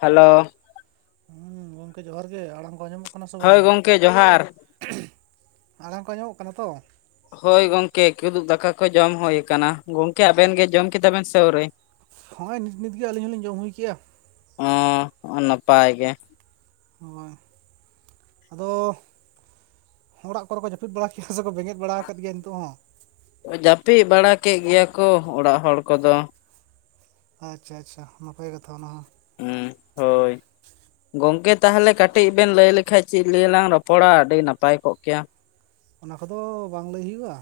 Hello. ᱦᱩᱸ ᱜᱚᱢᱠᱮ ᱡᱚᱸᱦᱟᱨ ᱜᱮ, ᱟᱲᱟᱝ ᱠᱚ ᱟᱸᱡᱚᱢᱚᱜ ᱠᱟᱱᱟ ᱥᱮ ᱦᱳᱭ ᱵᱟᱝᱟ? ᱜᱚᱢᱠᱮ ᱡᱚᱦᱟᱨ ᱟᱲᱟᱝ ᱠᱚ ᱟᱸᱡᱚᱢᱚᱜ ᱠᱟᱱᱟ ᱛᱚ? ᱦᱳᱭ ᱜᱚᱝᱠᱮ ᱠᱤᱫᱩᱵ ᱫᱟᱠᱟ ᱠᱚ ᱡᱚᱢ ᱦᱳᱭ ᱠᱟᱱᱟ, ᱜᱚᱢᱠᱮ ᱟᱵᱮᱱ ᱜᱮ ᱡᱚᱢ ᱠᱮᱫᱟ ᱵᱮᱱ ᱥᱮ ᱟᱹᱣᱨᱤ? ᱦᱚᱸᱜᱼᱚᱭ ᱱᱤᱛ ᱱᱤᱛ ᱜᱮ ᱟᱹᱞᱤᱧ ᱦᱚᱸᱞᱤᱧ ᱡᱚᱢ ᱦᱩᱭ ᱠᱮᱜᱼᱟ᱾ ᱚᱸᱻ ᱚ ᱱᱟᱯᱟᱭ ᱜᱮ᱾ ᱦᱳᱭ ᱟᱫᱚ ᱚᱲᱟᱜ ᱠᱚᱨᱮ ᱠᱚ ᱡᱟᱹᱯᱤᱫ ᱵᱟᱲᱟ ᱠᱮᱜᱼᱟ ᱥᱮᱠᱚ ᱵᱮᱸᱜᱮᱫ ᱵᱟᱲᱟᱣ ᱟᱠᱟᱫ ᱜᱮᱭᱟ ᱱᱤᱛᱚᱜ ᱦᱚᱸ? ᱚ ᱡᱟᱹᱯᱤᱫ ᱵᱟᱲᱟ ᱠᱮᱜ ᱜᱮᱭᱟ ᱠᱚ ᱚᱲᱟᱜ ᱦᱚᱲ ᱠᱚᱫᱚ᱾ ᱟᱪ-ᱪᱷᱟ ᱟᱪᱷᱟ ᱱᱟᱯᱟᱭ ᱠᱟᱛᱷᱟ ᱚᱱᱟ ᱦᱚᱸ᱾ ᱦᱩᱸ ᱦᱳᱭ᱾ ᱜᱚᱝᱠᱮ ᱛᱟᱦᱞᱮ ᱠᱟᱴᱤᱡ ᱵᱮᱱ ᱞᱟᱹᱭ ᱞᱮᱠᱷᱟᱡ ᱪᱮᱫ ᱞᱤᱭᱮ ᱞᱟᱝ ᱨᱚᱯᱚᱲᱟ ᱟᱰᱤ ᱱᱟᱯᱟᱭ ᱠᱚᱜ ᱠᱮᱭᱟ᱾ ᱚᱱᱟ ᱠᱚᱫᱚ ᱵᱟᱝ ᱞᱟᱹᱭ ᱦᱩᱭᱩᱜ-ᱟ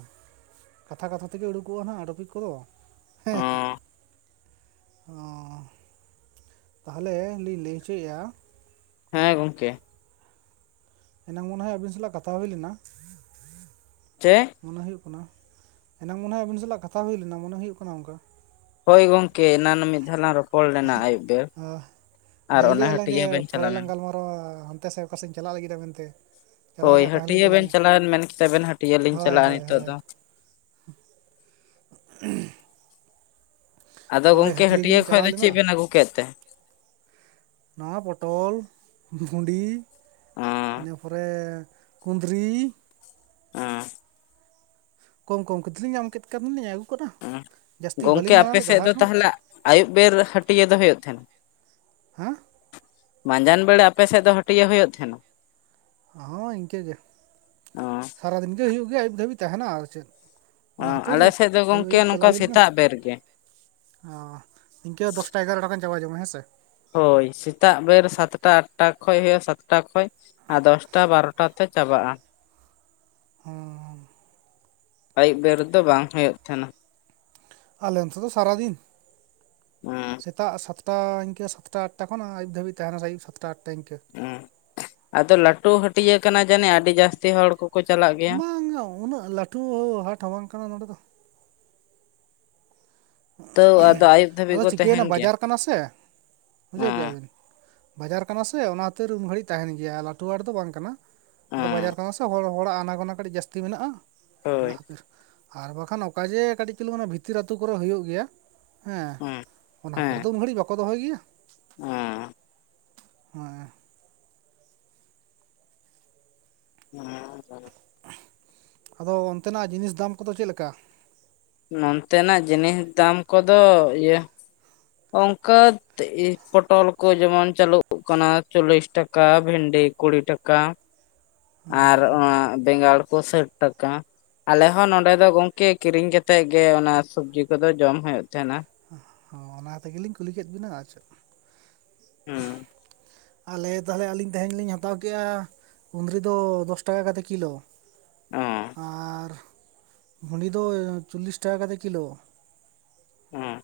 ᱠᱟᱛᱷᱟ ᱠᱟᱛᱷᱟ ᱛᱮᱜᱮ ᱩᱰᱩᱠᱚᱜ-ᱟ ᱱᱷᱟᱜ ᱴᱚᱯᱤᱠ ᱠᱚᱫᱚ᱾ ᱚ ᱦᱮᱸ᱾ ᱚᱻ ᱛᱟᱦᱞᱮ ᱞᱤᱧ ᱞᱟᱹᱭ ᱦᱚᱪᱚᱭᱮᱜᱼᱟ᱾ ᱦᱮᱸ ᱜᱚᱢᱠᱮ᱾ ᱮᱱᱟᱝ ᱢᱚᱱᱮ ᱦᱚᱭ ᱟᱹᱵᱤᱱ ᱥᱟᱞᱟᱜ ᱠᱟᱛᱷᱟ ᱦᱩᱭ ᱞᱮᱱᱟ᱾ ᱪᱮᱜ᱾ ᱢᱚᱱᱮ ᱦᱩᱭᱩᱜ ᱠᱟᱱᱟ ᱮᱱᱟᱝ ᱢᱚᱱᱮ ᱦᱚᱭ ᱟᱵᱤᱱ ᱥᱟᱞᱟᱜ ᱠᱟᱛᱷᱟ ᱦᱩᱭ ᱞᱮᱱᱟ ᱢᱚᱱᱮ ᱦᱩᱭᱩᱜ ᱠᱟᱱᱟ ᱚᱱᱠᱟ᱾ ᱦᱳᱭ ᱜᱚᱢᱠᱮ ᱮᱱᱟᱱᱚᱜ ᱢᱤᱫ ᱫᱷᱟᱣᱞᱟᱝ ᱨᱚ ᱟᱨ ᱞᱟᱹᱭ ᱚᱱᱮ ᱞᱮᱜ-ᱟ ᱞᱟᱝ ᱡᱮ ᱦᱟᱹᱴᱭᱟᱹ ᱵᱮᱱ ᱯᱚᱨᱮ ᱞᱟᱝ ᱪᱟᱞᱟᱣᱮᱱ ᱜᱟᱞᱢᱟ ᱨᱟᱣ-ᱟ ᱦᱟᱱᱛᱮ ᱥᱮ ᱚᱠᱟᱥᱮᱧ ᱪᱟᱞᱟᱜ ᱞᱟᱹᱜᱤᱫᱟ ᱢᱮᱱᱛᱮ᱾ ᱪᱟᱞᱟᱣ ᱦᱳᱭ ᱨᱮᱭᱟᱜ ᱛᱟᱦᱮᱸ ᱞᱮᱱ ᱦᱟᱹᱴᱤᱭᱟᱹ ᱵᱮᱱ ᱛᱟᱹᱞᱤᱧᱟ ᱪᱟᱞᱟᱣᱮᱱ ᱢᱮᱱ ᱠᱮᱫᱟᱵᱮᱱ ᱦᱟᱹᱴᱤᱭᱟᱹ ᱞᱤᱧ ᱦᱳᱭ ᱪᱟᱞᱟᱜᱼᱟ ᱦᱳᱭ ᱱᱤᱛᱚᱜ ᱦᱳᱭ ᱫᱚ᱾ [unintelligible] ᱟᱫᱚ ᱦᱳᱭ ᱜᱚᱢᱠᱮ ᱦᱟᱹᱴᱭᱟᱹ ᱦᱟᱹᱴᱤᱭᱟᱹ ᱜᱮᱞᱤᱧ ᱠᱷᱚᱡ ᱪᱟᱞᱟᱣ ᱫᱚ ᱞᱮᱱᱟ ᱪᱮᱜ ᱵᱮᱱ ᱟᱜᱩ ᱠᱮᱫ ᱛᱮ? ᱱᱚᱜ-ᱚ ᱯᱚᱴᱚᱞ ᱵᱷᱩᱸᱰᱤ ᱤᱱᱟᱹ ᱯᱚᱨᱮ᱾ ᱠᱩᱸᱫᱽᱨᱤ᱾ ᱟᱸ᱾ ᱠᱚᱢ ᱠᱚᱢ ᱠᱟᱛᱮᱞᱤᱧ ᱧᱟᱢ ᱠᱮᱫ ᱠᱷᱟᱱ ᱫᱚᱞᱤᱧ ᱟᱜᱩ ᱠᱟᱫᱟ᱾ ᱩᱸ ᱡᱟᱹᱥᱛᱤ ᱜᱚᱢᱠᱮ ᱵᱟᱹᱞᱤᱧ ᱫᱟᱬᱟ ᱟᱯᱮ ᱞᱮᱫᱟ ᱥᱮᱜ ᱦᱟᱴ ᱫᱚ ᱦᱚᱸ ᱛᱟᱦᱞᱮ ᱟᱭᱩᱵ ᱵᱮᱨ ᱦᱟᱴᱤᱭᱟᱹ ᱫᱚ ᱦᱳᱭᱳᱜ ᱛᱟᱦᱮᱱᱟ᱾ ᱦᱮᱸ! ᱢᱟᱸᱡᱟᱱ ᱵᱮᱲᱟ ᱟᱯᱮᱥᱮᱜ ᱫᱚ ᱦᱟᱹᱴᱤᱭᱟᱹ ᱦᱳᱭᱳᱜ ᱛᱟᱦᱮᱱᱟ᱾ ᱦᱚᱸ ᱤᱱᱠᱟᱹᱜᱮ ᱚᱸ ᱥᱟᱨᱟᱫᱤᱱ ᱜᱮ ᱦᱩᱭᱩᱜ ᱜᱮᱭᱟ ᱟᱹᱭᱩᱵ ᱫᱷᱟᱹᱵᱤᱡ ᱛᱟᱦᱮᱱᱟ ᱟᱨ ᱪᱮᱫ᱾ ᱚᱱᱟ ᱚᱸ ᱠᱷᱟᱹᱛᱤᱨ ᱟᱞᱮ ᱥᱮᱫ ᱫᱚ ᱟᱹᱭᱩᱵ ᱜᱚᱢᱠᱮ ᱟᱹᱭᱩᱵ ᱪᱟᱞᱟ ᱱᱚᱝᱠᱟ ᱦᱩᱭ ᱞᱮᱱᱟ᱾ ᱥᱮᱛᱟᱜ ᱵᱮᱨ ᱜᱮ ᱚᱸ ᱤᱱᱠᱟᱹ ᱫᱚᱥᱴᱟ ᱮᱜᱟᱨᱳᱴᱟ ᱜᱟᱱ ᱪᱟᱵᱟ ᱦᱤᱡᱩᱜ ᱢᱮ ᱦᱮᱸ ᱥᱮ᱾ ᱦᱳᱭ ᱥᱮᱛᱟᱜ ᱵᱮᱨ ᱥᱟᱛᱴᱟ ᱟᱴᱴᱟ ᱠᱷᱚᱡ ᱦᱳᱭᱳᱜᱼᱟ ᱥᱟᱛᱴᱟ ᱠᱷᱚᱡ ᱟᱨ ᱫᱚᱥᱴᱟ ᱵᱟᱨᱚᱴᱟ᱾ ᱛᱮ ᱪᱟᱵᱟᱜ-ᱟ᱾ ᱚᱸ᱾ ᱟᱭᱩᱵ ᱵᱮᱨ ᱫᱚ ᱵᱟᱝ ᱦᱳᱭᱳᱜ ᱛᱟᱦᱮᱱᱟ᱾ ᱟᱞᱮ ᱱᱚᱱᱛᱮ ᱫᱚ ᱥᱟᱨᱟᱫᱤᱱ᱾ [unintelligible] ᱥᱮᱛᱟᱜ ᱥᱟᱛᱴᱟ ᱤᱱᱠᱟᱹ ᱥᱟᱛᱴᱟ ᱟᱴᱴᱟ ᱠᱷᱚᱱᱟᱜ ᱟᱹᱭᱩᱵ ᱫᱷᱟᱹᱵᱤᱡ ᱛᱟᱦᱮᱱᱟ ᱟᱹᱭᱩᱵ ᱥᱟᱛᱴᱟ ᱟᱴᱴᱟ ᱤᱱᱠᱟᱹ᱾ ᱩᱸ ᱟᱫᱚ ᱞᱟᱴᱩ ᱦᱟᱹᱴᱤᱭᱟᱹ ᱠᱟᱱᱟ ᱡᱟᱱᱤᱜ ᱟᱰᱤ ᱡᱟᱥᱛᱤ ᱦᱚᱲ ᱠᱩ ᱵᱟᱝ-ᱟ ᱩᱱᱟᱹᱜ ᱞᱟᱴᱷᱩ ᱦᱟᱴ ᱦᱚᱸ ᱵᱟᱝ ᱠᱟᱱᱟ ᱱᱚᱸᱰᱮ ᱫᱚ᱾ ᱛᱟᱹᱣ ᱟᱫᱚ ᱟᱹᱭᱩᱵ ᱫᱷᱟᱹᱵᱤᱡ ᱟᱫᱚ ᱠᱚ ᱪᱤᱠᱟᱹᱭᱱᱟ ᱛᱟᱦᱮᱱ ᱜᱮᱭᱟ ᱵᱟᱡᱟᱨ ᱠᱟᱱᱟ ᱥᱮ ᱵᱩᱡᱷᱟᱹᱣ ᱚᱸ ᱠᱮᱜᱼᱟ ᱵᱤᱱ᱾ ᱵᱟᱡᱟᱨ ᱠᱟᱱᱟ ᱥᱮ ᱚᱱᱟ ᱠᱷᱟᱛᱤᱨ ᱩᱱ ᱜᱷᱟᱹᱲᱤᱡ ᱛᱟᱦᱮᱱ ᱜᱮᱭᱟ ᱞᱟᱴᱩ ᱦᱟᱴ ᱫᱚ ᱵᱟᱝ ᱠᱟᱱᱟ ᱟᱫᱚ ᱚᱸ ᱵᱟᱡᱟᱨ ᱠᱟᱱᱟ ᱥᱮ ᱦᱚᱲ ᱦᱚᱲᱟᱜ ᱟᱱᱟ ᱜᱚᱱᱟ ᱠᱟᱹᱴᱤᱡ ᱡᱟᱹᱥᱛᱤ ᱢᱮᱱᱟᱜᱼᱟ ᱚᱱᱟ ᱦᱳᱭ ᱠᱷᱟᱛᱤᱨ᱾ ᱟᱨ ᱵᱟᱠᱷᱟᱱ ᱚᱠᱟ ᱡᱮ ᱠᱟᱴᱤᱡ ᱪᱩᱞᱩᱝ ᱚᱱᱮ ᱵᱷᱤᱛᱤᱨ ᱟᱛᱩ ᱠᱚᱨᱮ ᱦᱳᱭᱳᱜ ᱜᱮᱭᱟ ᱦᱮᱸ᱾ ᱦᱩᱸ᱾ ᱚᱱᱟ ᱠᱚᱨᱮ ᱫᱚ ᱩᱱ ᱜᱷᱟᱲᱤᱡ ᱵᱟᱠᱚ ᱫᱚᱦᱚᱭ ᱜᱮᱭᱟ᱾ ᱩᱻ᱾ ᱦᱚᱸᱜ-ᱮᱻ᱾ [unintelligible] ᱟᱫᱚ ᱚᱱᱛᱮᱱᱟᱜ ᱡᱤᱱᱤᱥ ᱫᱟᱢ ᱠᱚᱫᱚ ᱪᱮᱜ ᱞᱮᱠᱟ? ᱱᱚᱱᱛᱮᱱᱟᱜ ᱡᱤᱱᱤᱥ ᱫᱟᱢ ᱠᱚᱫᱚ ᱤᱭᱟᱹ ᱚᱱᱠᱟ ᱯᱚᱴᱚᱞ ᱠᱚ ᱡᱮᱢᱚᱱ ᱪᱟᱹᱞᱩᱜ ᱠᱟᱱᱟ ᱪᱚᱞᱞᱤᱥ ᱴᱟᱠᱟ, ᱵᱷᱮᱱᱰᱤ ᱠᱩᱲᱤ ᱴᱟᱠᱟ᱾ [inaudible] ᱟᱨ ᱚᱸ ᱵᱮᱸᱜᱟᱲ ᱠᱚ ᱥᱟᱹᱴ ᱴᱟᱠᱟ ᱟᱞᱮᱦᱚᱸ ᱱᱚᱰᱮ ᱫᱚ ᱜᱚᱝᱠᱮ ᱠᱤᱨᱤᱧ ᱠᱟᱛᱮᱜ ᱜᱮ ᱚᱱᱟ ᱥᱩᱵᱽᱡᱤ ᱠᱚᱫᱚ ᱡᱚᱢ ᱦᱳᱭᱳᱜ ᱛᱟᱦᱮᱸᱱᱟ᱾ ᱦᱚᱸ ᱚᱱᱟ ᱛᱮᱜᱮᱞᱤᱧ ᱠᱩᱞᱤ ᱠᱮᱫ ᱵᱤᱱᱟ ᱟᱨᱪᱮᱫ᱾ ᱦᱩᱸ᱾ ᱟᱞᱮ ᱛᱟᱦᱞᱮ ᱟᱹᱞᱤᱧ ᱛᱮᱦᱤᱧ ᱞᱤᱧ ᱦᱟᱛᱟᱣ ᱠᱮᱜᱼᱟ ᱠᱩᱸᱫᱽᱨᱤ ᱫᱚ ᱫᱚᱥ ᱴᱟᱠᱟ ᱠᱟᱛᱮ ᱠᱤᱞᱳ᱾ ᱚ ᱟᱨ ᱵᱷᱩᱸᱰᱤ ᱫᱚ ᱪᱚᱞᱞᱤᱥ ᱴᱟᱠᱟ ᱠᱟᱛᱮ ᱠᱤᱞᱳ᱾ ᱦᱮᱸ᱾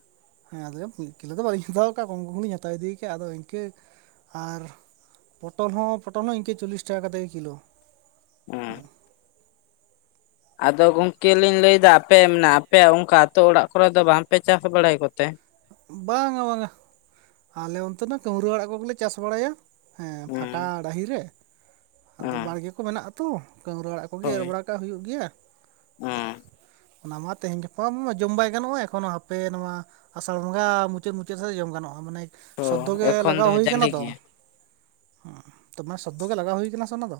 ᱦᱮᱸ ᱟᱫᱚ ᱢᱤᱫ ᱠᱤᱞᱳ ᱫᱚ ᱵᱟᱹᱞᱤᱧ ᱦᱟᱛᱟᱣ ᱠᱟᱜᱼᱟ ᱠᱚᱢ ᱠᱚᱢ ᱞᱤᱧ ᱦᱟᱛᱟᱣ ᱤᱫᱤᱭ ᱠᱟᱜᱼᱟ ᱟᱫᱚ ᱤᱱᱠᱟᱹ ᱟᱨ ᱯᱚᱴᱚᱞ ᱦᱚᱸ ᱯᱚᱴᱚᱞ ᱦᱚᱸ ᱤᱝᱠᱟᱹ ᱪᱚᱞᱞᱤᱥ ᱴᱟᱠᱟ ᱠᱟᱛᱮ ᱜᱮ ᱠᱤᱞᱳ᱾ ᱚᱸ᱾ ᱟᱫᱚ ᱜᱚᱝᱠᱮ ᱞᱤᱧ ᱞᱟᱹᱭᱫᱟ ᱟᱯᱮ ᱢᱟᱱᱮ ᱟᱯᱮᱭᱟᱜ ᱚᱝᱠᱟ ᱟᱹᱛᱳ ᱚᱲᱟᱜ ᱠᱚᱨᱮ ᱫᱚ ᱵᱟᱝᱯᱮ ᱪᱟᱥ ᱵᱟᱲᱟᱭ ᱠᱚᱛᱮ? ᱵᱟᱝᱟ ᱵᱟᱝᱟ ᱟᱞᱮ ᱚᱱᱛᱮᱱᱟ ᱠᱟᱹᱣᱨᱟᱹ ᱟᱲᱟᱜ ᱠᱚᱜᱮᱞᱮ ᱪᱟᱥ ᱵᱟᱲᱟᱭᱟ᱾ ᱦᱮᱸ ᱯᱷᱟᱠᱟ ᱰᱟᱹᱦᱤᱨ ᱨᱮ ᱟᱫᱚ ᱦᱮᱸ ᱵᱟᱲᱜᱮ ᱠᱚ ᱢᱮᱱᱟᱜᱼᱟ ᱛᱚ ᱠᱟᱹᱣᱨᱟ ᱟᱲᱟᱜ ᱠᱚᱜᱮ ᱮᱨ ᱵᱟᱲᱟ ᱠᱟᱜ ᱦᱩᱭᱩᱜ ᱜᱮᱭᱟ᱾ ᱚᱸ᱾ ᱚᱱᱟ ᱢᱟ ᱛᱮᱦᱮᱧ ᱜᱟᱯᱟ ᱢᱟ ᱡᱚᱢ ᱵᱟᱭ ᱜᱟᱱᱚᱜᱼᱟ ᱮᱠᱷᱚᱱᱚ ᱦᱟᱯᱮ ᱱᱚᱣᱟ ᱟᱥᱟᱲ ᱵᱚᱸᱜᱟ ᱢᱩᱪᱟᱹᱫ ᱢᱩᱪᱟᱹᱫ ᱥᱮᱜ ᱡᱚᱢ ᱜᱟᱱᱚᱜᱼᱟ ᱢᱟᱱᱮ ᱚ ᱥᱚᱫᱽᱫᱚ ᱜᱮ ᱮᱠᱷᱚᱱ ᱞᱟᱜᱟᱣ ᱫᱚ ᱦᱩᱭ ᱡᱟᱞᱮ ᱠᱟᱱᱟ ᱛᱚ᱾ ᱜᱮᱭᱟ ᱦᱩᱸ ᱛᱚᱢᱟ ᱥᱚᱫᱽᱫᱚ ᱜᱮ ᱞᱟᱜᱟᱣ ᱦᱩᱭ ᱠᱟᱱᱟ ᱥᱮ ᱚᱱᱟ ᱫᱚ,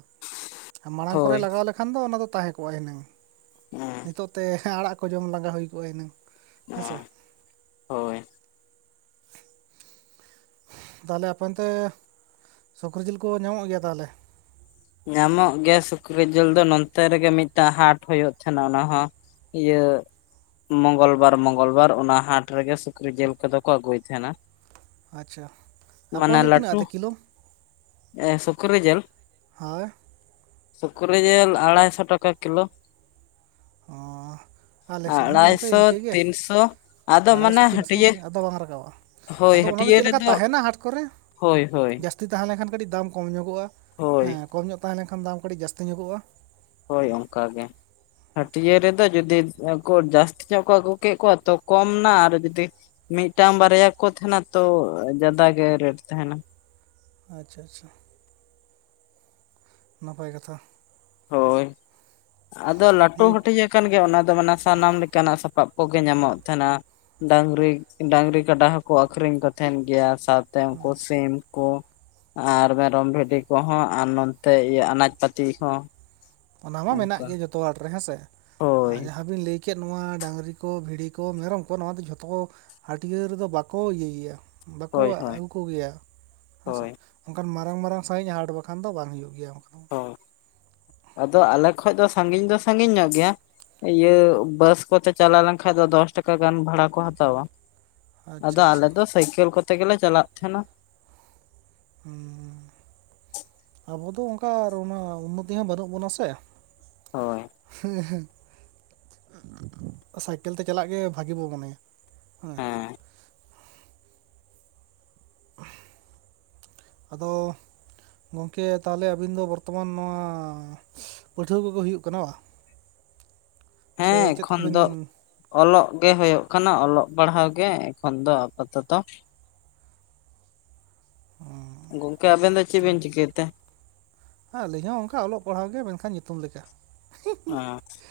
ᱟ ᱢᱟᱲᱟᱝ ᱠᱚᱨᱮ ᱦᱳᱭ ᱞᱟᱜᱟᱣ ᱞᱮᱠᱷ ᱠᱷᱟᱱ ᱫᱚ ᱚᱱᱟ ᱫᱚ ᱛᱟᱦᱮᱸ ᱠᱚᱜᱼᱟ ᱦᱤᱱᱟᱹᱝ, ᱱᱤᱛᱚᱜ ᱛᱮ ᱟᱲᱟᱜ ᱠᱚ ᱡᱚᱢ ᱞᱟᱜᱟ ᱦᱩᱭ ᱠᱚᱜᱼᱟ ᱦᱤᱱᱟᱹᱝ᱾ ᱦᱮᱸ ᱥᱮ? ᱦᱚᱭ᱾ ᱛᱟᱦᱞᱮ ᱟᱯᱮ ᱚᱱᱛᱮ ᱥᱩᱠᱨᱤ ᱡᱤᱞ ᱠᱚ ᱧᱟᱢᱚᱜ ᱜᱮᱭᱟ ᱛᱟᱦᱞᱮ? ᱧᱟᱢᱚᱜ ᱜᱮᱭᱟ ᱥᱩᱠᱨᱤ ᱡᱤᱞ ᱫᱚ ᱱᱚᱱᱛᱮ ᱨᱮᱜᱮ ᱢᱤᱫᱴᱟᱝ ᱦᱟᱴ ᱦᱩᱭᱩᱜ ᱛᱟᱦᱮᱸᱱᱟ ᱚᱱᱟ ᱦᱚᱸ ᱤᱭᱟᱹᱼᱼ ᱢᱚᱜᱚᱞ ᱵᱟᱨ ᱢᱚᱜᱚᱞ ᱵᱟᱨ ᱚᱱᱟ ᱦᱟᱴ ᱨᱮᱜᱮ ᱥᱩᱠᱨᱤ ᱡᱤᱞ ᱠᱚᱫᱚ ᱠᱚ ᱟᱹᱜᱩᱭ ᱛᱟᱦᱮᱱᱟ᱾ ᱟᱪᱪᱷᱟ ᱟᱯᱮ ᱢᱟᱱᱮ ᱚᱱᱛᱮ ᱛᱤᱱᱟᱹᱜ ᱞᱟᱹᱴᱩ ᱠᱟᱛᱮ ᱠᱤᱞᱳ ᱮ ᱥᱩᱠᱨᱤ ᱡᱮᱞ ᱦᱳᱭ᱾ ᱥᱩᱠᱨᱤ ᱡᱤᱞ ᱟᱲᱟᱭ ᱥᱚ ᱴᱟᱠᱟ ᱠᱤᱞᱳ᱾ ᱚᱸ᱾ ᱟᱞᱮᱥᱮᱫ ᱦᱚᱸ ᱜᱚᱝᱠᱮ ᱟᱲᱟᱭᱥᱚ ᱤᱝᱠᱟᱹᱜᱮ, ᱛᱤᱱᱥᱚ ᱟᱫᱚ ᱢᱟᱱᱮ ᱟᱲᱟᱭᱥᱚ ᱛᱤᱱᱥᱚ ᱦᱟᱹᱴᱭᱟᱹ ᱟᱫᱚ ᱵᱟᱝ ᱨᱟᱠᱟᱵᱼᱟ᱾ ᱟᱫᱚ ᱚᱱᱟ ᱫᱚ ᱪᱮᱫ ᱞᱮᱠᱟ ᱛᱟᱦᱮᱱᱟ ᱦᱟᱴ ᱠᱚᱨᱮ? ᱦᱚᱭ ᱦᱚᱭ᱾ ᱡᱟᱹᱥᱛᱤ ᱛᱟᱦᱮᱸ ᱞᱮᱱᱠᱷᱟᱱ ᱠᱟᱹᱴᱤᱡ ᱫᱟᱢ ᱠᱚᱢ ᱧᱚᱜᱚᱜᱼᱟ, ᱦᱮᱸ ᱠᱚᱢ ᱧᱚᱜ ᱛᱟᱦᱮᱸ ᱞᱮᱱᱠᱷᱟᱱ ᱫᱟᱢ ᱠᱟᱹᱴᱤᱡ ᱡᱟᱹᱥᱛᱤ ᱧᱚᱜᱚᱜᱼᱟ᱾ ᱦᱳᱭ ᱚᱝᱠᱟ ᱜᱮ, ᱦᱟᱹᱴᱤᱭᱟᱹ ᱨᱮᱫᱚ ᱡᱩᱫᱤ ᱮ ᱠᱚ ᱡᱟᱹᱥᱛᱤ ᱧᱚᱜ ᱠᱚ ᱟᱹᱜᱩ ᱠᱮᱜ ᱠᱚᱣᱟ ᱛᱚ ᱠᱚᱢ ᱱᱟ ᱟᱨ ᱡᱩᱫᱤ ᱢᱤᱫᱴᱟᱝ ᱵᱟᱨᱭᱟ ᱠᱚ ᱛᱟᱦᱮᱱᱟ ᱛᱚ ᱡᱟᱫᱟ ᱜᱮ ᱨᱮᱴ ᱛᱟᱦᱮᱱᱟ᱾ ᱟᱪᱪᱷᱟ ᱟᱪᱪᱷᱟ᱾ ᱱᱟᱯᱟᱭ ᱠᱟᱛᱷᱟ᱾ ᱦᱚᱭ ᱟᱫᱚ ᱞᱟᱴᱩ ᱫᱤᱭᱮ ᱦᱟᱹᱴᱤᱡ ᱮ ᱠᱟᱱ ᱜᱮ ᱚᱱᱟ ᱫᱚ ᱢᱟᱱᱮ ᱥᱟᱱᱟᱢ ᱞᱮᱠᱟᱱᱟᱜ ᱥᱟᱯᱟᱵ ᱠᱚᱜᱮ ᱧᱟᱢᱚᱜ ᱛᱟᱦᱮᱱᱟ᱾ ᱰᱟᱝᱨᱤ, ᱰᱟᱝᱨᱤ ᱠᱟᱰᱟ ᱦᱚᱸ ᱠᱚ ᱟᱹᱠᱷᱨᱤᱧ ᱠᱚ ᱛᱟᱦᱮᱱ ᱜᱮᱭᱟ ᱥᱟᱣ [unintelligible] ᱟᱪᱪᱷᱟ ᱥᱤᱢ ᱠᱚ, ᱟᱨ ᱢᱮᱨᱚᱢ ᱵᱷᱤᱰᱤ ᱠᱚᱦᱚᱸ ᱟᱨ ᱱᱚᱱᱛᱮ ᱤᱭᱟᱹ ᱟᱱᱟᱡ ᱯᱟᱹᱛᱤ ᱦᱚᱸ᱾ ᱚᱱᱟ ᱢᱟ ᱢᱮᱱᱟᱜ ᱚᱱᱠᱟ ᱜᱮᱭᱟ ᱡᱚᱛᱚ ᱦᱟᱴ ᱨᱮ ᱦᱮᱸᱥᱮ ᱦᱳᱭ ᱟᱨ ᱡᱟᱦᱟᱸ ᱵᱤᱱ ᱞᱟᱹᱭ ᱪᱮᱫ ᱱᱚᱣᱟ ᱰᱟᱹᱟᱝᱨᱤ ᱠᱚ ᱵᱷᱤᱰᱤ ᱠᱚ ᱢᱮᱨᱚᱢ ᱠᱚ ᱱᱚᱣᱟ ᱫᱚ ᱡᱷᱚᱛᱚ ᱦᱟᱹᱴᱤᱭᱟᱹ ᱨᱮᱫᱚ ᱵᱟᱠᱚ ᱤᱭᱟᱹᱭᱟ? ᱵᱟᱠᱚ ᱦᱳᱭ ᱦᱳᱭ ᱟᱹᱜᱩ ᱠᱚᱜᱮᱭᱟ? ᱦᱮᱸᱥᱮ ᱦᱳᱭ ᱚᱝᱠᱟᱱ ᱢᱟᱨᱟᱝ ᱢᱟᱨᱟᱝ ᱥᱟᱹᱦᱤᱡ ᱦᱟᱴ ᱵᱟᱠᱷᱟᱱ ᱫᱚ ᱵᱟᱝ ᱦᱩᱭᱩᱜ ᱜᱮᱭᱟ᱾ ᱚ ᱟᱫᱚ ᱟᱞᱮ ᱠᱷᱚᱡ ᱫᱚ ᱥᱟᱺᱜᱤᱧ ᱫᱚ ᱥᱟᱺᱜᱤᱧ ᱧᱚᱜ ᱜᱮᱭᱟ᱾ ᱤᱭᱟᱹ ᱵᱟᱥ ᱠᱚᱛᱮ ᱪᱟᱞᱟᱣ ᱞᱮᱱᱠᱟᱱ ᱫᱚ ᱫᱚᱥ ᱴᱟᱠᱟ ᱜᱟᱱ ᱵᱷᱟᱲᱟ ᱠᱚ ᱦᱟᱛᱟᱣᱟ᱾ ᱟᱪᱪᱷᱟ ᱟᱫᱚ ᱟᱪᱪᱷᱟ ᱟᱞᱮ ᱫᱚ ᱥᱟᱭᱠᱮᱞ ᱠᱚᱛᱮ ᱜᱮᱞᱮ ᱪᱟᱞᱟᱜ ᱛᱟᱦᱮᱱᱟ᱾ ᱦᱩᱸ ᱟᱵᱚ ᱫᱚ ᱚᱝᱠᱟ ᱟᱨ ᱩᱱᱟᱹᱜ ᱩᱱᱱᱚᱛᱤ ᱦᱚᱸ ᱵᱟᱹᱱᱩᱜ ᱵᱚᱱᱟ ᱥᱮ᱾ ᱦᱚᱭ ᱦᱮᱸᱜ ᱦᱮᱸ ᱥᱟᱭᱠᱮᱞ ᱛᱮ ᱪᱟᱞᱟᱜ ᱜᱮ ᱵᱷᱟᱜᱤ ᱵᱚ ᱢᱚᱱᱮᱭᱟ᱾ ᱦᱚᱭ ᱦᱮᱸ [unintelligible] ᱟᱫᱚ ᱜᱚᱝᱠᱮ ᱛᱟᱦᱞᱮ ᱟᱹᱵᱤᱱ ᱫᱚ ᱵᱚᱨᱛᱚᱢᱟᱱ ᱱᱚᱣᱟ ᱯᱟᱹᱴᱷᱩᱣᱟᱹ ᱠᱚᱜᱮ ᱦᱩᱭᱩᱜ ᱠᱟᱱᱟ ᱵᱟᱝ᱾ [inaudible] ᱦᱮᱸ ᱪᱮᱫ ᱮᱠᱷᱚᱱ ᱠᱚᱵᱤᱱ ᱫᱚ ᱚᱞᱚᱜ ᱜᱮ ᱦᱳᱭᱳᱜ ᱠᱟᱱᱟ ᱚᱞᱚᱜ ᱯᱟᱲᱦᱟᱣ ᱜᱮ ᱮᱠᱷᱚᱱ ᱫᱚ ᱟᱯᱟᱛᱚᱛᱚ᱾ ᱜᱚᱝᱠᱮ ᱟᱵᱮᱱ ᱫᱚ ᱪᱮᱜ ᱵᱤᱱ ᱪᱤᱠᱟᱹᱭ ᱛᱮ? ᱟᱹᱞᱤᱧ ᱦᱚᱸ ᱚᱱᱠᱟ ᱚᱞᱚᱜ ᱯᱟᱲᱦᱟᱣ ᱜᱮ ᱢᱮᱱᱠᱷᱟᱱ ᱧᱩᱛᱩᱢ ᱞᱮᱠᱟ᱾ [inaudible]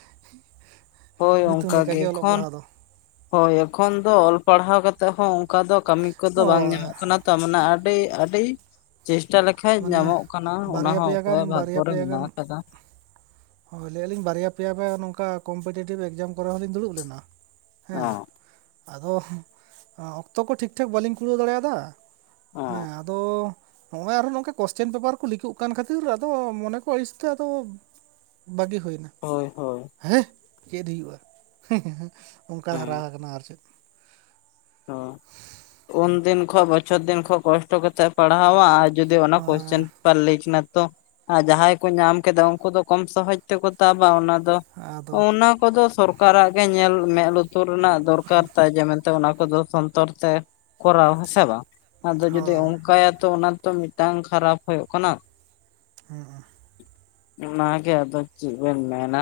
ᱦᱳᱭ ᱧᱩᱛᱩᱢ ᱚᱝᱠᱟ ᱜᱮ ᱞᱮᱠᱟᱜᱮ ᱚᱞᱚᱜ ᱮᱠᱷᱚᱱ ᱯᱟᱲᱦᱟᱣ ᱫᱚ ᱦᱚᱭ ᱮᱠᱷᱚᱱ ᱫᱚ ᱚᱞ ᱯᱟᱲᱦᱟᱣ ᱠᱟᱛᱮᱜ ᱦᱚᱸ ᱚᱱᱠᱟ ᱫᱚ ᱠᱟᱹᱢᱤ ᱠᱚᱫᱚ ᱵᱟᱝ ᱦᱳᱭ ᱧᱟᱢᱚᱜ ᱠᱟᱱᱟ ᱛᱚ ᱢᱟᱱᱮ ᱟᱹᱰᱤ ᱟᱹᱰᱤ ᱪᱤᱥᱴᱟ ᱞᱮᱠᱷᱟᱡ ᱢᱟᱱᱮ ᱧᱟᱢᱚᱜ ᱠᱟᱱᱟ ᱚᱱᱟ ᱵᱟᱨᱭᱟ ᱦᱚᱸ ᱯᱮᱭᱟ ᱜᱟᱱ ᱚᱠᱚᱭᱟᱜ ᱵᱷᱟᱜᱽᱜᱚ ᱵᱟᱨᱭᱟ ᱨᱮ ᱯᱮᱭᱟ ᱢᱤᱱᱟᱜ ᱜᱟᱱ ᱟᱠᱟᱫᱟ᱾ ᱦᱳᱭ ᱞᱟᱹᱭᱮᱜᱼᱟᱞᱤᱧ ᱵᱟᱨᱭᱟ ᱯᱮᱭᱟ ᱯᱮ ᱵᱟᱝ ᱱᱚᱝᱠᱟ ᱠᱚᱢᱯᱮᱴᱮᱴᱤᱵᱽ ᱤᱠᱡᱟᱢ ᱠᱚᱨᱮ ᱦᱚᱸᱞᱤᱧ ᱫᱩᱲᱩᱵ ᱞᱮᱱᱟ᱾ ᱦᱮᱸ ᱚ ᱟᱫᱚ ᱚᱠᱛᱚ ᱠᱚ ᱴᱷᱤᱠ ᱴᱷᱟᱠ ᱵᱟᱹᱞᱤᱧ ᱠᱩᱲᱟᱹᱣ ᱫᱟᱲᱮᱭᱟᱫᱟ᱾ ᱦᱮᱸ ᱚ ᱟᱫᱚ ᱦᱸᱚᱜᱼᱚᱭ ᱟᱨᱦᱚᱸ ᱱᱚ ᱠᱚᱥᱪᱮᱱ ᱯᱮᱯᱟᱨ ᱠᱚ ᱞᱤᱠᱚᱜ ᱠᱟᱱ ᱠᱷᱟᱹᱛᱤᱨ ᱟᱫᱚ ᱢᱚᱱᱮ ᱠᱚ ᱟᱹᱲᱤᱥ ᱛᱮ ᱟᱫᱚ ᱵᱟᱜᱤ ᱦᱩᱭᱱᱟ᱾ ᱦᱳᱭ ᱦᱳᱭ᱾ ᱦᱮᱸ ᱪᱮᱫ ᱦᱩᱭᱩᱜᱼᱟ [inaudible] ᱚᱱᱠᱟ ᱫᱷᱟᱨᱟ ᱠᱟᱱᱟ ᱟᱨ ᱪᱮᱫ᱾ ᱚ ᱩᱱᱫᱤᱱ ᱠᱷᱚᱡ ᱵᱚᱪᱷᱚᱨ ᱫᱤᱱ ᱠᱷᱚᱡ ᱠᱚᱥᱴᱚ ᱠᱟᱛᱮᱜ ᱯᱟᱲᱦᱟᱣᱟ ᱟᱨ ᱡᱩᱫᱤ ᱚᱱᱟ ᱠᱚᱥᱪᱮᱱ ᱦᱳᱭ ᱯᱮᱯᱟᱨᱞᱤᱠ ᱱᱟ ᱛᱚ ᱟᱨ ᱡᱟᱦᱟᱸᱭ ᱠᱚ ᱧᱟᱢ ᱠᱮᱫᱟ ᱩᱱᱠᱩ ᱫᱚ ᱠᱚᱢ ᱥᱚᱦᱚᱡ ᱛᱮᱠᱚ ᱛᱟᱵᱟ ᱚᱱᱟ ᱫᱚ᱾ ᱟᱫᱚ ᱚᱱᱟ ᱠᱚᱫᱚ ᱥᱚᱨᱠᱟᱨᱟᱜ ᱜᱮ ᱧᱮᱞ ᱢᱮᱸᱫ ᱞᱩᱛᱩᱨ ᱨᱮᱱᱟᱜ ᱫᱚᱨᱠᱟᱨ ᱛᱟᱭ ᱡᱮ ᱢᱮᱱᱛᱮ ᱚᱱᱟ ᱠᱚ ᱥᱚᱱᱛᱚᱨ ᱛᱮ ᱠᱚᱨᱟᱣ ᱦᱮᱸ ᱥᱮ ᱵᱟᱝ ᱟᱫᱚ ᱡᱩᱫᱤ ᱦᱳᱭ ᱚᱱᱠᱟᱭᱟ ᱛᱚ ᱚᱱᱟ ᱛᱚ ᱢᱤᱫᱴᱟᱝ ᱠᱷᱟᱨᱟᱯ ᱦᱳᱭᱳᱜ ᱠᱟᱱᱟ᱾ [inaudible] ᱚᱱᱟ ᱜᱮ ᱟᱫᱚ ᱪᱤᱫ ᱵᱤᱱ ᱢᱮᱱᱟ,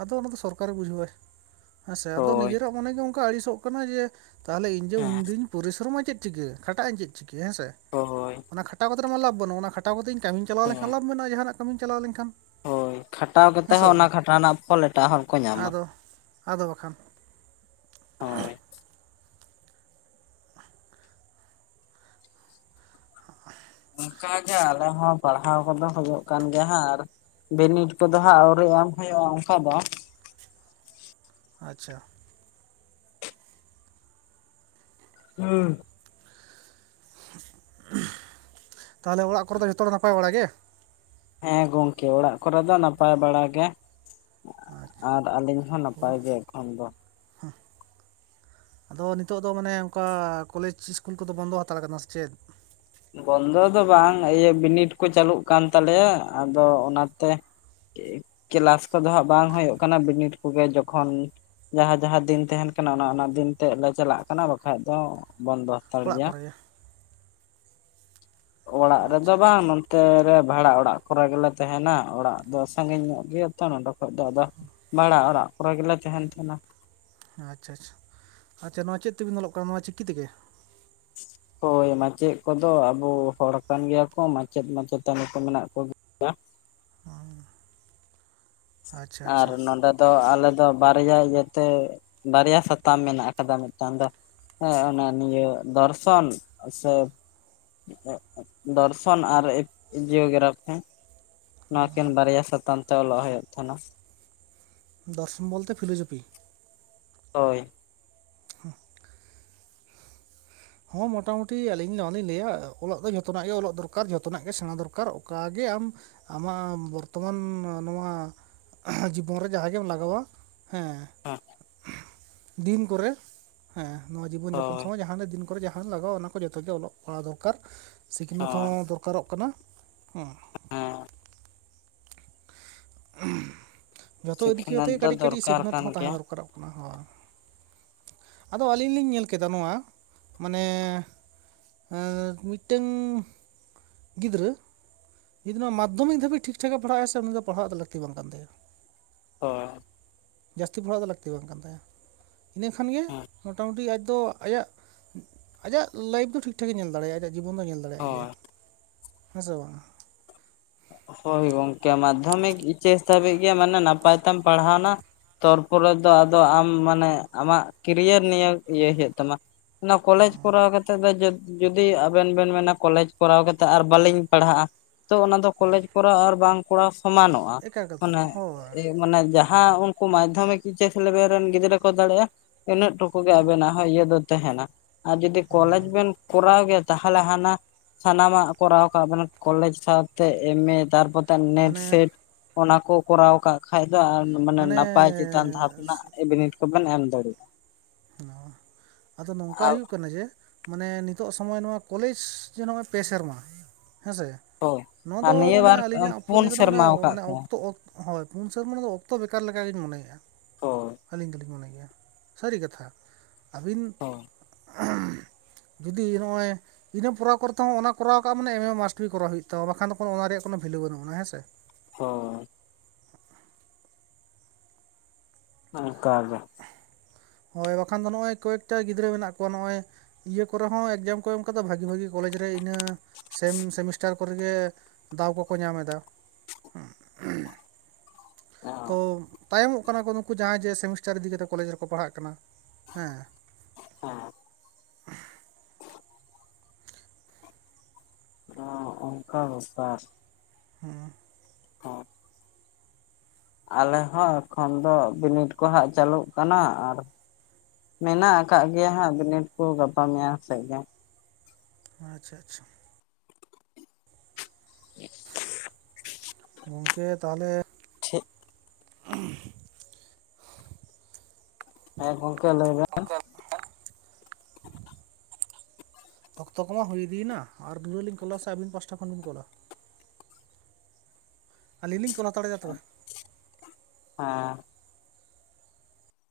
ᱟᱫᱚ ᱚᱱᱟ ᱫᱚ ᱥᱚᱨᱠᱟᱨ ᱮ ᱵᱩᱡᱷᱟᱹᱣᱟᱭ ᱦᱮᱸᱥᱮ ᱟᱫᱚ ᱦᱳᱭ ᱱᱤᱡᱮᱨᱟᱜ ᱢᱚᱱᱮ ᱜᱮ ᱚᱱᱠᱟ ᱟᱹᱲᱤᱥᱚᱜ ᱠᱟᱱᱟ ᱡᱮ ᱛᱟᱦᱞᱮ ᱤᱧ ᱡᱮ ᱦᱮᱸ ᱩᱱᱫᱤᱱ ᱯᱚᱨᱤᱥᱨᱚᱢᱟ ᱪᱮᱫ ᱪᱤᱠᱟᱹ ᱠᱷᱟᱴᱟᱜ ᱟᱹᱧ ᱪᱮᱫ ᱪᱤᱠᱟᱹ ᱦᱮᱸ ᱥᱮ ᱦᱚᱭ ᱚᱱᱟ ᱠᱷᱟᱴᱟᱣ ᱠᱟᱛᱮ ᱢᱟ ᱞᱟᱵᱷ ᱵᱟᱹᱱᱩᱜ ᱚᱱᱟ ᱠᱷᱟᱴᱟᱣ ᱠᱟᱛᱮ ᱤᱧ ᱠᱟᱹᱢᱤᱧ ᱪᱟᱞᱟᱣ ᱞᱮᱱᱠᱷᱟᱱ ᱞᱟᱵᱷ ᱢᱮᱱᱟᱜᱼᱟ ᱡᱟᱦᱟᱸᱱᱟᱜ ᱠᱟᱹᱢᱤᱢ ᱪᱟᱞᱟᱣ ᱞᱮᱱᱠᱷᱟᱱ᱾ ᱦᱚᱭ ᱠᱷᱟᱴᱟᱣ ᱠᱟᱛᱮ ᱦᱮᱸ ᱥᱮ ᱦᱚᱸ ᱵᱟᱝ ᱚᱱᱟ ᱠᱷᱟᱴᱟᱣ ᱨᱮᱱᱟᱜ ᱯᱷᱚᱞ ᱮᱴᱟᱜ ᱦᱚᱲᱼᱼ ᱟᱫᱚ, ᱟᱫᱚ ᱵᱟᱠᱷᱟᱱᱼᱼ ᱦᱚᱭ ᱾ [inaudible] [inaudible] ᱚᱱᱠᱟᱜᱮ ᱟᱞᱮ ᱦᱚᱸ ᱯᱟᱲᱦᱟᱣ ᱠᱚᱫᱚ ᱦᱳᱭᱳᱜ ᱠᱟᱱ ᱜᱮᱭᱟ ᱦᱟᱸᱜ ᱟᱨᱼᱼ ᱵᱤᱱᱤᱰ ᱠᱚᱫᱚ ᱦᱟᱸᱜ ᱟᱹᱣᱨᱤ ᱮᱢ ᱦᱩᱭᱩᱜᱼᱟ ᱚᱱᱠᱟ ᱫᱚ ᱾ ᱟᱪᱪᱷᱟ ᱾ ᱦᱩᱸ [inaudible] ᱛᱟᱦᱚᱞᱮ ᱚᱲᱟᱜ ᱠᱚᱨᱮ ᱫᱚ ᱡᱚᱛᱚ ᱫᱚ ᱱᱟᱯᱟᱭ ᱵᱟᱲᱟ ᱜᱮ? ᱦᱮᱸ ᱜᱚᱝᱠᱮ ᱚᱲᱟᱜ ᱠᱚᱨᱮ ᱫᱚ ᱱᱟᱯᱟᱭ ᱵᱟᱲᱟ ᱜᱮ ᱾ ᱟᱪᱪᱷᱟ ᱟᱨ ᱟᱹᱞᱤᱧ ᱦᱚᱸ ᱱᱟᱯᱟᱭ ᱜᱮ ᱮᱠᱷᱚᱱ ᱫᱚ ᱾ [unintelligible] ᱟᱫᱚ ᱱᱤᱛᱚᱜ ᱫᱚ ᱢᱟᱱᱮ ᱚᱝᱠᱟ ᱠᱚᱞᱮᱡᱽ ᱤᱥᱠᱩᱞ ᱠᱚᱫᱚ ᱵᱚᱱᱫᱚ ᱦᱟᱛᱟᱲ ᱠᱟᱱᱟ ᱥᱮ ᱪᱮᱫ? ᱵᱚᱱᱫᱚ ᱫᱚ ᱵᱟᱝ ᱤᱭᱟᱹ ᱵᱤᱱᱤᱰ ᱠᱚ ᱪᱟᱹᱞᱩᱜ ᱠᱟᱱ ᱛᱟᱞᱮᱭᱟ ᱟᱫᱚ ᱚᱱᱟᱛᱮᱼᱼ ᱠᱮᱞᱟᱥ ᱠᱚᱫᱚ ᱦᱟᱸᱜ ᱵᱟᱝ ᱦᱳᱭᱳᱜ ᱠᱟᱱᱟ, ᱵᱤᱱᱤᱰ ᱠᱚᱜᱮ ᱡᱚᱠᱷᱚᱱᱼᱼ ᱡᱟᱦᱟᱸ ᱡᱟᱦᱟᱸ ᱫᱤᱱ ᱛᱟᱦᱮᱱ ᱠᱟᱱᱟ ᱚᱱᱟ ᱚᱱᱟ ᱫᱤᱱ ᱛᱮᱫ ᱞᱮ ᱪᱟᱞᱟᱜ ᱠᱟᱱᱟ ᱵᱟᱠᱷᱟᱡ ᱫᱚ ᱵᱚᱱᱫᱚ ᱾ ᱚᱲᱟᱜ ᱠᱚᱨᱮ ᱜᱮ ᱾ ᱚᱲᱟᱜ ᱨᱮᱫᱚ ᱟᱪᱪᱷᱟ ᱟᱪᱪᱷᱟ ᱵᱟᱝ ᱱᱚᱼᱼ ᱛᱮ ᱨᱮ ᱵᱷᱟᱲᱟ ᱚᱲᱟᱜ ᱠᱚᱨᱮ ᱜᱮᱞᱮ ᱛᱟᱦᱮᱱᱟ, ᱚᱲᱟᱜ ᱫᱚ ᱥᱟᱺᱜᱤᱧ ᱧᱚᱜ ᱜᱮᱭᱟ ᱛᱚ ᱱᱚᱰᱮᱼᱼ ᱟᱫᱚ, ᱟᱫᱚ ᱵᱷᱟᱲᱟ ᱚᱲᱟᱜ ᱠᱚᱨᱮ ᱜᱮᱞᱮ ᱛᱟᱦᱮᱱ ᱛᱟᱦᱮᱸᱱᱟ ᱾ ᱟᱪᱪᱷᱟ [inaudible] ᱟᱪᱪᱷᱟ ᱟᱪᱪᱷᱟ, ᱱᱚᱣᱟ ᱪᱮᱫ ᱛᱮᱵᱤᱱ ᱚᱞᱚᱜ ᱠᱟᱱᱟ ᱱᱚᱣᱟ ᱪᱤᱠᱤ ᱛᱮᱜᱮ? ᱦᱚᱭ ᱢᱟᱪᱮᱫ ᱠᱚᱫᱚ ᱟᱵᱚ ᱦᱚᱲ ᱠᱟᱱ ᱜᱤᱭᱟ ᱠᱚ, ᱢᱟᱪᱮᱫ ᱢᱟᱪᱮᱛᱟᱹᱱᱤ ᱠᱚ ᱢᱮᱱᱟᱜ ᱠᱚᱜᱮ ᱾ ᱚᱸ ᱾ ᱟᱨ ᱱᱚᱰᱮᱼᱼ ᱫᱚ ᱟᱞᱮ ᱫᱚ ᱵᱟᱨᱭᱟ ᱤᱭᱟᱹ ᱛᱮ, ᱵᱟᱨᱭᱟ ᱥᱟᱛᱟᱢ ᱢᱮᱱᱟᱜ ᱟᱠᱟᱫᱟ ᱢᱤᱫᱴᱟᱝ ᱫᱚᱼᱼ ᱦᱮᱸ, ᱚᱱᱟ ᱱᱤᱭᱟᱹ ᱫᱚᱨᱥᱚᱱ ᱥᱮᱼᱼ ᱫᱚᱨᱥᱚᱱ, ᱟᱨ ᱡᱤᱭᱳᱜᱨᱟᱯᱷᱤ ᱾ ᱱᱚᱣᱟ ᱠᱤᱱ ᱵᱟᱨᱭᱟ ᱥᱟᱛᱟᱢ ᱛᱮ ᱚᱞᱚᱜ ᱦᱩᱭᱩᱜ ᱠᱟᱱᱟ ᱾ ᱫᱚᱨᱥᱚᱱ ᱵᱚᱞᱛᱮ ᱯᱷᱤᱞᱳᱡᱚᱯᱷᱤ ᱾ ᱦᱚᱭ ᱾ ᱦᱩᱸ [unintelligible] ᱦᱚᱸ ᱢᱚᱴᱟᱢᱩᱴᱤ ᱟᱹᱞᱤᱧ ᱱᱚᱣᱟ ᱞᱤᱧ ᱞᱟᱹᱭᱟ, ᱚᱞᱚᱜ ᱫᱚ ᱡᱷᱚᱛᱚ ᱱᱟᱜ ᱜᱮ ᱚᱞᱚᱜ ᱫᱚᱨᱠᱟᱨ, ᱡᱷᱚᱛᱚᱱᱟᱜ ᱜᱮ ᱥᱮᱬᱟ ᱫᱚᱨᱠᱟᱨ ᱾ ᱟᱠᱟ ᱜᱮ ᱟᱢᱼᱼ ᱟᱢᱟᱜ ᱵᱚᱨᱛᱚᱢᱟᱱ ᱱᱚᱣᱟ, ᱡᱤᱵᱚᱱ ᱨᱮ ᱡᱟᱦᱟᱸ ᱜᱮᱢ ᱞᱟᱜᱟᱣᱟ ᱾ ᱦᱮᱸ, ᱫᱤᱱ ᱠᱚᱨᱮ ᱦᱮᱸ ᱱᱚᱣᱟ ᱡᱤᱵᱚᱱ ᱡᱟᱯᱚᱱ ᱦᱳᱭ ᱥᱚᱢᱚᱭ ᱡᱟᱦᱟᱸ ᱫᱤᱱ ᱠᱚᱼᱼ ᱠᱚᱨᱮ ᱡᱟᱦᱟᱸ ᱞᱟᱜᱟᱣᱟ ᱚᱱᱟ ᱠᱚ ᱡᱚᱛᱚ ᱜᱮ ᱚᱞᱚᱜ ᱯᱟᱲᱦᱟᱣ ᱫᱚᱨᱟᱨ ᱾ ᱥᱤᱠᱷᱱᱟᱹᱛ ᱦᱚᱸ ᱦᱳᱭ ᱫᱚᱨᱠᱼᱼ ᱫᱚᱨᱠᱟᱨᱚᱜ ᱠᱟᱱᱟ, ᱦᱮᱸ ᱾ ᱦᱮᱸ ᱾ ᱡᱚᱛᱚ ᱤᱫᱤ ᱥᱤᱠᱷᱱᱟᱹᱛ ᱠᱟᱛᱮ ᱫᱚ ᱠᱟᱹᱴᱤᱡ ᱠᱟᱹᱴᱤᱡ ᱫᱚᱨᱠᱟᱨ ᱥᱤᱠᱷᱱᱟᱹᱛ ᱠᱟᱱ ᱦᱚᱸ ᱜᱮᱭᱟ ᱛᱟᱦᱮᱸ ᱫᱚᱨᱠᱟᱨᱚᱜ ᱠᱟᱱᱟ ᱦᱚᱭ ᱾ ᱟᱫᱚ ᱟᱹᱞᱤᱧ ᱞᱤᱧ ᱧᱮᱞ ᱠᱮᱫᱟ ᱱᱚᱣᱟ ᱢᱟᱱᱮᱼᱼ ᱟᱨ ᱢᱤᱫᱴᱟᱝᱼᱼ ᱜᱤᱫᱽᱨᱟᱹᱼᱼ ᱡᱩᱫᱤ ᱱᱟᱜ ᱢᱟᱫᱷᱤᱠ ᱫᱟᱹᱵᱤᱡ ᱴᱷᱤᱠ ᱴᱷᱟᱠ ᱮ ᱯᱟᱲᱦᱟᱜᱼᱟ ᱥᱮ, ᱩᱱᱤ ᱫᱚ ᱯᱟᱲᱦᱟᱜ ᱞᱟᱹᱠᱛᱤ ᱵᱟᱝ ᱠᱟᱱ ᱛᱟᱭᱟ ᱾ ᱦᱚᱭ ᱾ ᱡᱟᱹᱥᱛᱤ ᱯᱟᱲᱟᱜ ᱫᱚ ᱞᱟᱹᱠᱛᱤ ᱵᱟᱝ ᱠᱟᱱ ᱛᱟᱭᱟ, ᱤᱱᱟᱹ ᱠᱷᱟᱱ ᱜᱮ ᱦᱮᱸ ᱢᱚᱴᱟᱢᱩᱴᱤ ᱟᱡ ᱫᱚ ᱟᱭᱟᱜᱼᱼ ᱟᱡᱟᱜ ᱞᱟᱭᱤᱯᱷ ᱫᱚ ᱴᱷᱤᱠ ᱴᱷᱟᱠᱮ ᱧᱮᱞ ᱫᱟᱲᱮᱭᱟᱜᱼᱟᱭ ᱟᱭᱟᱜ ᱡᱤᱵᱚᱱ ᱫᱚ ᱧᱮᱞ ᱫᱟᱲᱮᱭᱟᱜ ᱜᱮᱭᱟ᱾ ᱦᱳᱭ ᱦᱮᱸ ᱥᱮ ᱵᱟᱝ-ᱟ? ᱦᱳᱭ ᱜᱚᱢᱠᱮ ᱢᱟᱫᱽᱫᱷᱚᱢᱤᱠ ᱮᱭᱤᱪᱮᱥ ᱫᱷᱟᱹᱵᱤᱡ ᱜᱮ ᱢᱟᱱᱮ ᱱᱟᱯᱟᱭ ᱛᱮᱢ ᱯᱟᱲᱦᱟᱣᱱᱟ᱾ ᱛᱟᱨᱯᱚᱨᱮ ᱫᱚ ᱟᱫᱚ ᱟᱢ ᱢᱟᱱᱮ ᱟᱢᱟᱜ ᱠᱮᱨᱤᱭᱟᱹᱨ ᱱᱤᱭᱟᱹ ᱤᱭᱟᱹᱭ ᱦᱳᱭᱳᱜ ᱛᱟᱢᱟ᱾ ᱚᱱᱟ ᱠᱚᱞᱮᱡᱽ ᱠᱚᱨᱟᱣ ᱠᱟᱛᱮ ᱫᱚ ᱡᱟᱹ ᱡᱩᱫᱤ ᱟᱵᱮᱱ ᱵᱮᱱ ᱢᱮᱱᱟ ᱠᱚᱞᱮᱡᱽ ᱠᱚᱨᱟᱣ ᱠᱟᱛᱮᱜ ᱟᱨ ᱵᱟᱞᱤᱧ ᱯᱟᱲᱦᱟᱜᱼᱟ, ᱛᱚ ᱚᱱᱟ ᱫᱚ᱾ ᱠᱚᱞᱮᱡᱽ ᱠᱚᱨᱟᱣ ᱟᱨ ᱵᱟᱝ ᱠᱚᱲᱟᱣ ᱥᱚᱢᱟᱱᱚᱜᱼᱟ, ᱮᱠᱟᱞ ᱠᱟᱛᱷᱟ ᱢᱟᱱᱮ ᱦᱳᱭ ᱮ ᱢᱟᱱᱮ ᱡᱟᱦᱟ ᱩᱱᱠᱩ ᱢᱟᱫᱽᱫᱷᱚᱢᱤᱠ ᱮᱭᱤᱪᱮᱥ ᱞᱮᱵᱮᱞ ᱨᱮᱱ ᱜᱤᱫᱽᱨᱟᱹ ᱠᱚ ᱫᱟᱲᱮᱜᱼᱟ, ᱤᱱᱟᱹᱜ ᱴᱩᱠᱩ ᱜᱮ ᱟᱵᱮᱱᱟᱜ ᱦᱚᱸ ᱤᱭᱟᱹ ᱫᱚ ᱛᱟᱦᱮᱱᱟ ᱟᱨ ᱡᱩᱫᱤ ᱠᱚᱞᱮᱡᱽ ᱦᱮᱸ ᱵᱮᱱ ᱠᱚᱨᱟᱣ ᱜᱮᱭᱟ᱾ ᱛᱟᱦᱚᱞᱮ ᱦᱟᱱᱟ ᱥᱟᱱᱟᱢᱟᱜ ᱠᱚᱨᱟᱣ ᱠᱟᱜ ᱵᱮᱱ ᱠᱚᱞᱮᱡᱽ ᱥᱟᱶᱛᱮ ᱮᱢ. ᱮ. ᱛᱟᱨᱯᱚᱨ᱾ ᱱᱮᱴ ᱢᱟᱱᱮ ᱥᱮᱴ ᱚᱱᱟ ᱠᱚ ᱠᱚᱨᱟᱣ ᱠᱟᱜ ᱠᱷᱟᱡ ᱫᱚ ᱟ ᱢᱟᱱᱮ ᱱᱟᱯᱟᱭ ᱪᱮᱛᱟᱱ ᱫᱷᱟᱯ ᱨᱮᱱᱟᱜ ᱵᱤᱱᱤᱰ ᱠᱚᱵᱮᱱ ᱮᱢ ᱫᱟᱲᱤᱜ-ᱟ ᱾ ᱚ ᱟᱫᱚ ᱱᱚᱝᱠᱟ ᱦᱩᱭᱩᱜ ᱠᱟᱱᱟ ᱡᱮ᱾ ᱢᱟᱱᱮ ᱱᱤᱛᱚᱜ ᱥᱚᱢᱚᱭ ᱱᱚᱣᱟ ᱠᱚᱞᱮᱡᱽ ᱡᱮ ᱱᱚᱜᱼᱚᱭ ᱯᱮ ᱥᱮᱨᱢᱟ ᱦᱮᱸ ᱥᱮ᱾ ᱦᱳᱭ ᱱᱚᱣᱟ ᱫᱚ ᱟᱨ ᱱᱤᱭᱟᱹ ᱢᱟᱱᱮ ᱵᱟᱨ ᱟᱹᱞᱤᱧᱟᱜ ᱯᱩᱱ ᱚᱯᱱᱮ ᱛᱮᱫᱚ ᱥᱮᱨᱢᱟ ᱟᱠᱟᱫ ᱢᱟᱱᱮ ᱠᱚᱣᱟ ᱚᱠᱛᱚ ᱚᱠ ᱦᱳᱭ ᱯᱩᱱ ᱥᱮᱨᱢᱟᱱᱮ ᱫᱚ ᱚᱠᱛᱚ ᱵᱮᱠᱟᱨ ᱞᱮᱠᱟᱜᱤᱧ ᱢᱚᱱᱮᱭᱮᱜᱼᱟ, ᱦᱳᱭ ᱟᱹᱞᱤᱧ ᱫᱚᱞᱤᱧ ᱢᱚᱱᱮ ᱜᱮᱭᱟ ᱥᱟᱹᱨᱤ ᱠᱟᱛ ᱛᱷᱟ ᱟᱵᱤᱱ ᱦᱳᱭ ᱡᱩᱫᱤ ᱱᱚᱜᱼᱚᱭ᱾ ᱤᱱᱟᱹ ᱠᱚᱨᱟᱣ ᱠᱚᱨᱛᱮ ᱦᱚᱸ ᱚᱱᱟ ᱠᱚᱨᱟᱣ ᱠᱟᱜ ᱢᱟᱱᱮ ᱮᱢ. ᱮ. ᱢᱟᱥᱴᱞᱤ ᱜᱮ ᱠᱚᱨᱟᱣ ᱦᱩᱭᱩᱜ ᱛᱟᱢᱟ ᱵᱟᱠᱷᱟᱱ ᱫᱚ ᱠᱚᱱᱚ ᱚᱱᱟ ᱨᱮᱭᱟᱜ ᱠᱚᱱᱚ ᱵᱷᱮᱞᱩ ᱵᱟᱹᱱᱩᱜ ᱟᱱᱟ ᱦᱮᱸ ᱥᱮ᱾ ᱦᱚᱭ᱾ ᱚᱱᱠᱟ ᱜᱮ᱾ ᱦᱳᱭ ᱵᱟᱠᱷᱟᱱ ᱫᱚ ᱱᱚᱜ-ᱚᱭ ᱠᱚᱭᱮᱠᱴᱟ ᱜᱤᱫᱽᱨᱟᱹ ᱢᱮᱱᱟᱜ ᱠᱚᱣᱟ ᱱᱚᱜ-ᱚᱭ᱾ ᱤᱭᱟᱹ ᱠᱚᱨᱮ ᱦᱚᱸ ᱮᱠᱡᱟᱢ ᱠᱚ ᱮᱢ ᱠᱟᱫᱟ ᱵᱷᱟᱜᱤ ᱵᱷᱟᱜᱤ ᱠᱚᱞᱮᱡᱽ ᱨᱮ ᱤᱱᱟᱹ ᱥᱮᱢ ᱥᱮᱢᱤᱥᱴᱟᱨ ᱠᱚᱨᱮ ᱜᱮ᱾ ᱫᱟᱣ ᱠᱚᱠᱚ ᱧᱟᱢ ᱮᱫᱟ ᱦᱩᱸ᱾ ᱛᱚ ᱦᱮᱸ ᱛᱟᱭᱚᱢᱚᱜ ᱠᱟᱱᱟ ᱠᱚ ᱱᱩᱠᱩ ᱡᱟᱸᱦᱟᱭ ᱡᱮ ᱥᱮᱢᱤᱥᱴᱟᱨ ᱤᱫᱤ ᱠᱟᱛᱮ ᱠᱚᱞᱮᱡᱽ ᱨᱮᱠᱚ ᱯᱟᱲᱦᱟᱜ ᱠᱟᱱᱟ ᱦᱮᱸ᱾ ᱦᱮᱸ᱾ ᱚᱸ ᱚᱱᱠᱟ ᱵᱮᱯᱟᱨ᱾ ᱦᱩᱸ᱾ [unintelligible] ᱟᱞᱮ ᱦᱚᱸ ᱮᱠᱷᱚᱱ ᱫᱚ ᱵᱤᱱᱤᱰ ᱠᱚ ᱦᱟᱸᱜ ᱪᱟᱹᱞᱩᱜ ᱠᱟᱱᱟ ᱟᱨ᱾ ᱢᱮᱱᱟᱜ ᱟᱠᱟ ᱜᱮᱭᱟ ᱦᱟᱸᱜ ᱵᱤᱱᱤᱰ ᱠᱚ ᱜᱟᱯᱟ ᱢᱮᱭᱟᱝ ᱥᱮᱜ ᱜᱮ᱾ ᱟᱪ-ᱪᱷᱟ ᱟᱪᱪᱷᱟ᱾ [inaudible] ᱜᱚᱝᱠᱮ ᱛᱟᱦᱚᱞᱮ᱾ ᱴᱷᱤᱠ᱾ ᱦᱮᱸ ᱜᱚᱢᱠᱮ ᱞᱟᱹᱭ ᱵᱮᱱ᱾ ᱚᱠᱛᱚ ᱠᱚᱢᱟ ᱦᱩᱭ ᱤᱫᱤᱭᱮᱱᱟ ᱟᱨ ᱫᱩᱦᱲᱟᱹ ᱞᱤᱧ ᱠᱚᱞᱟ ᱥᱮ ᱟᱹᱵᱤᱱ ᱯᱟᱥᱴᱟ ᱠᱷᱚᱱ ᱵᱤᱱ ᱠᱚᱞᱟ᱾ ᱟᱹᱞᱤᱧ ᱞᱤᱧ ᱠᱳᱞ ᱦᱟᱛᱟᱲᱮᱫᱟ ᱛᱚᱵᱮ᱾ ᱦᱮᱸ᱾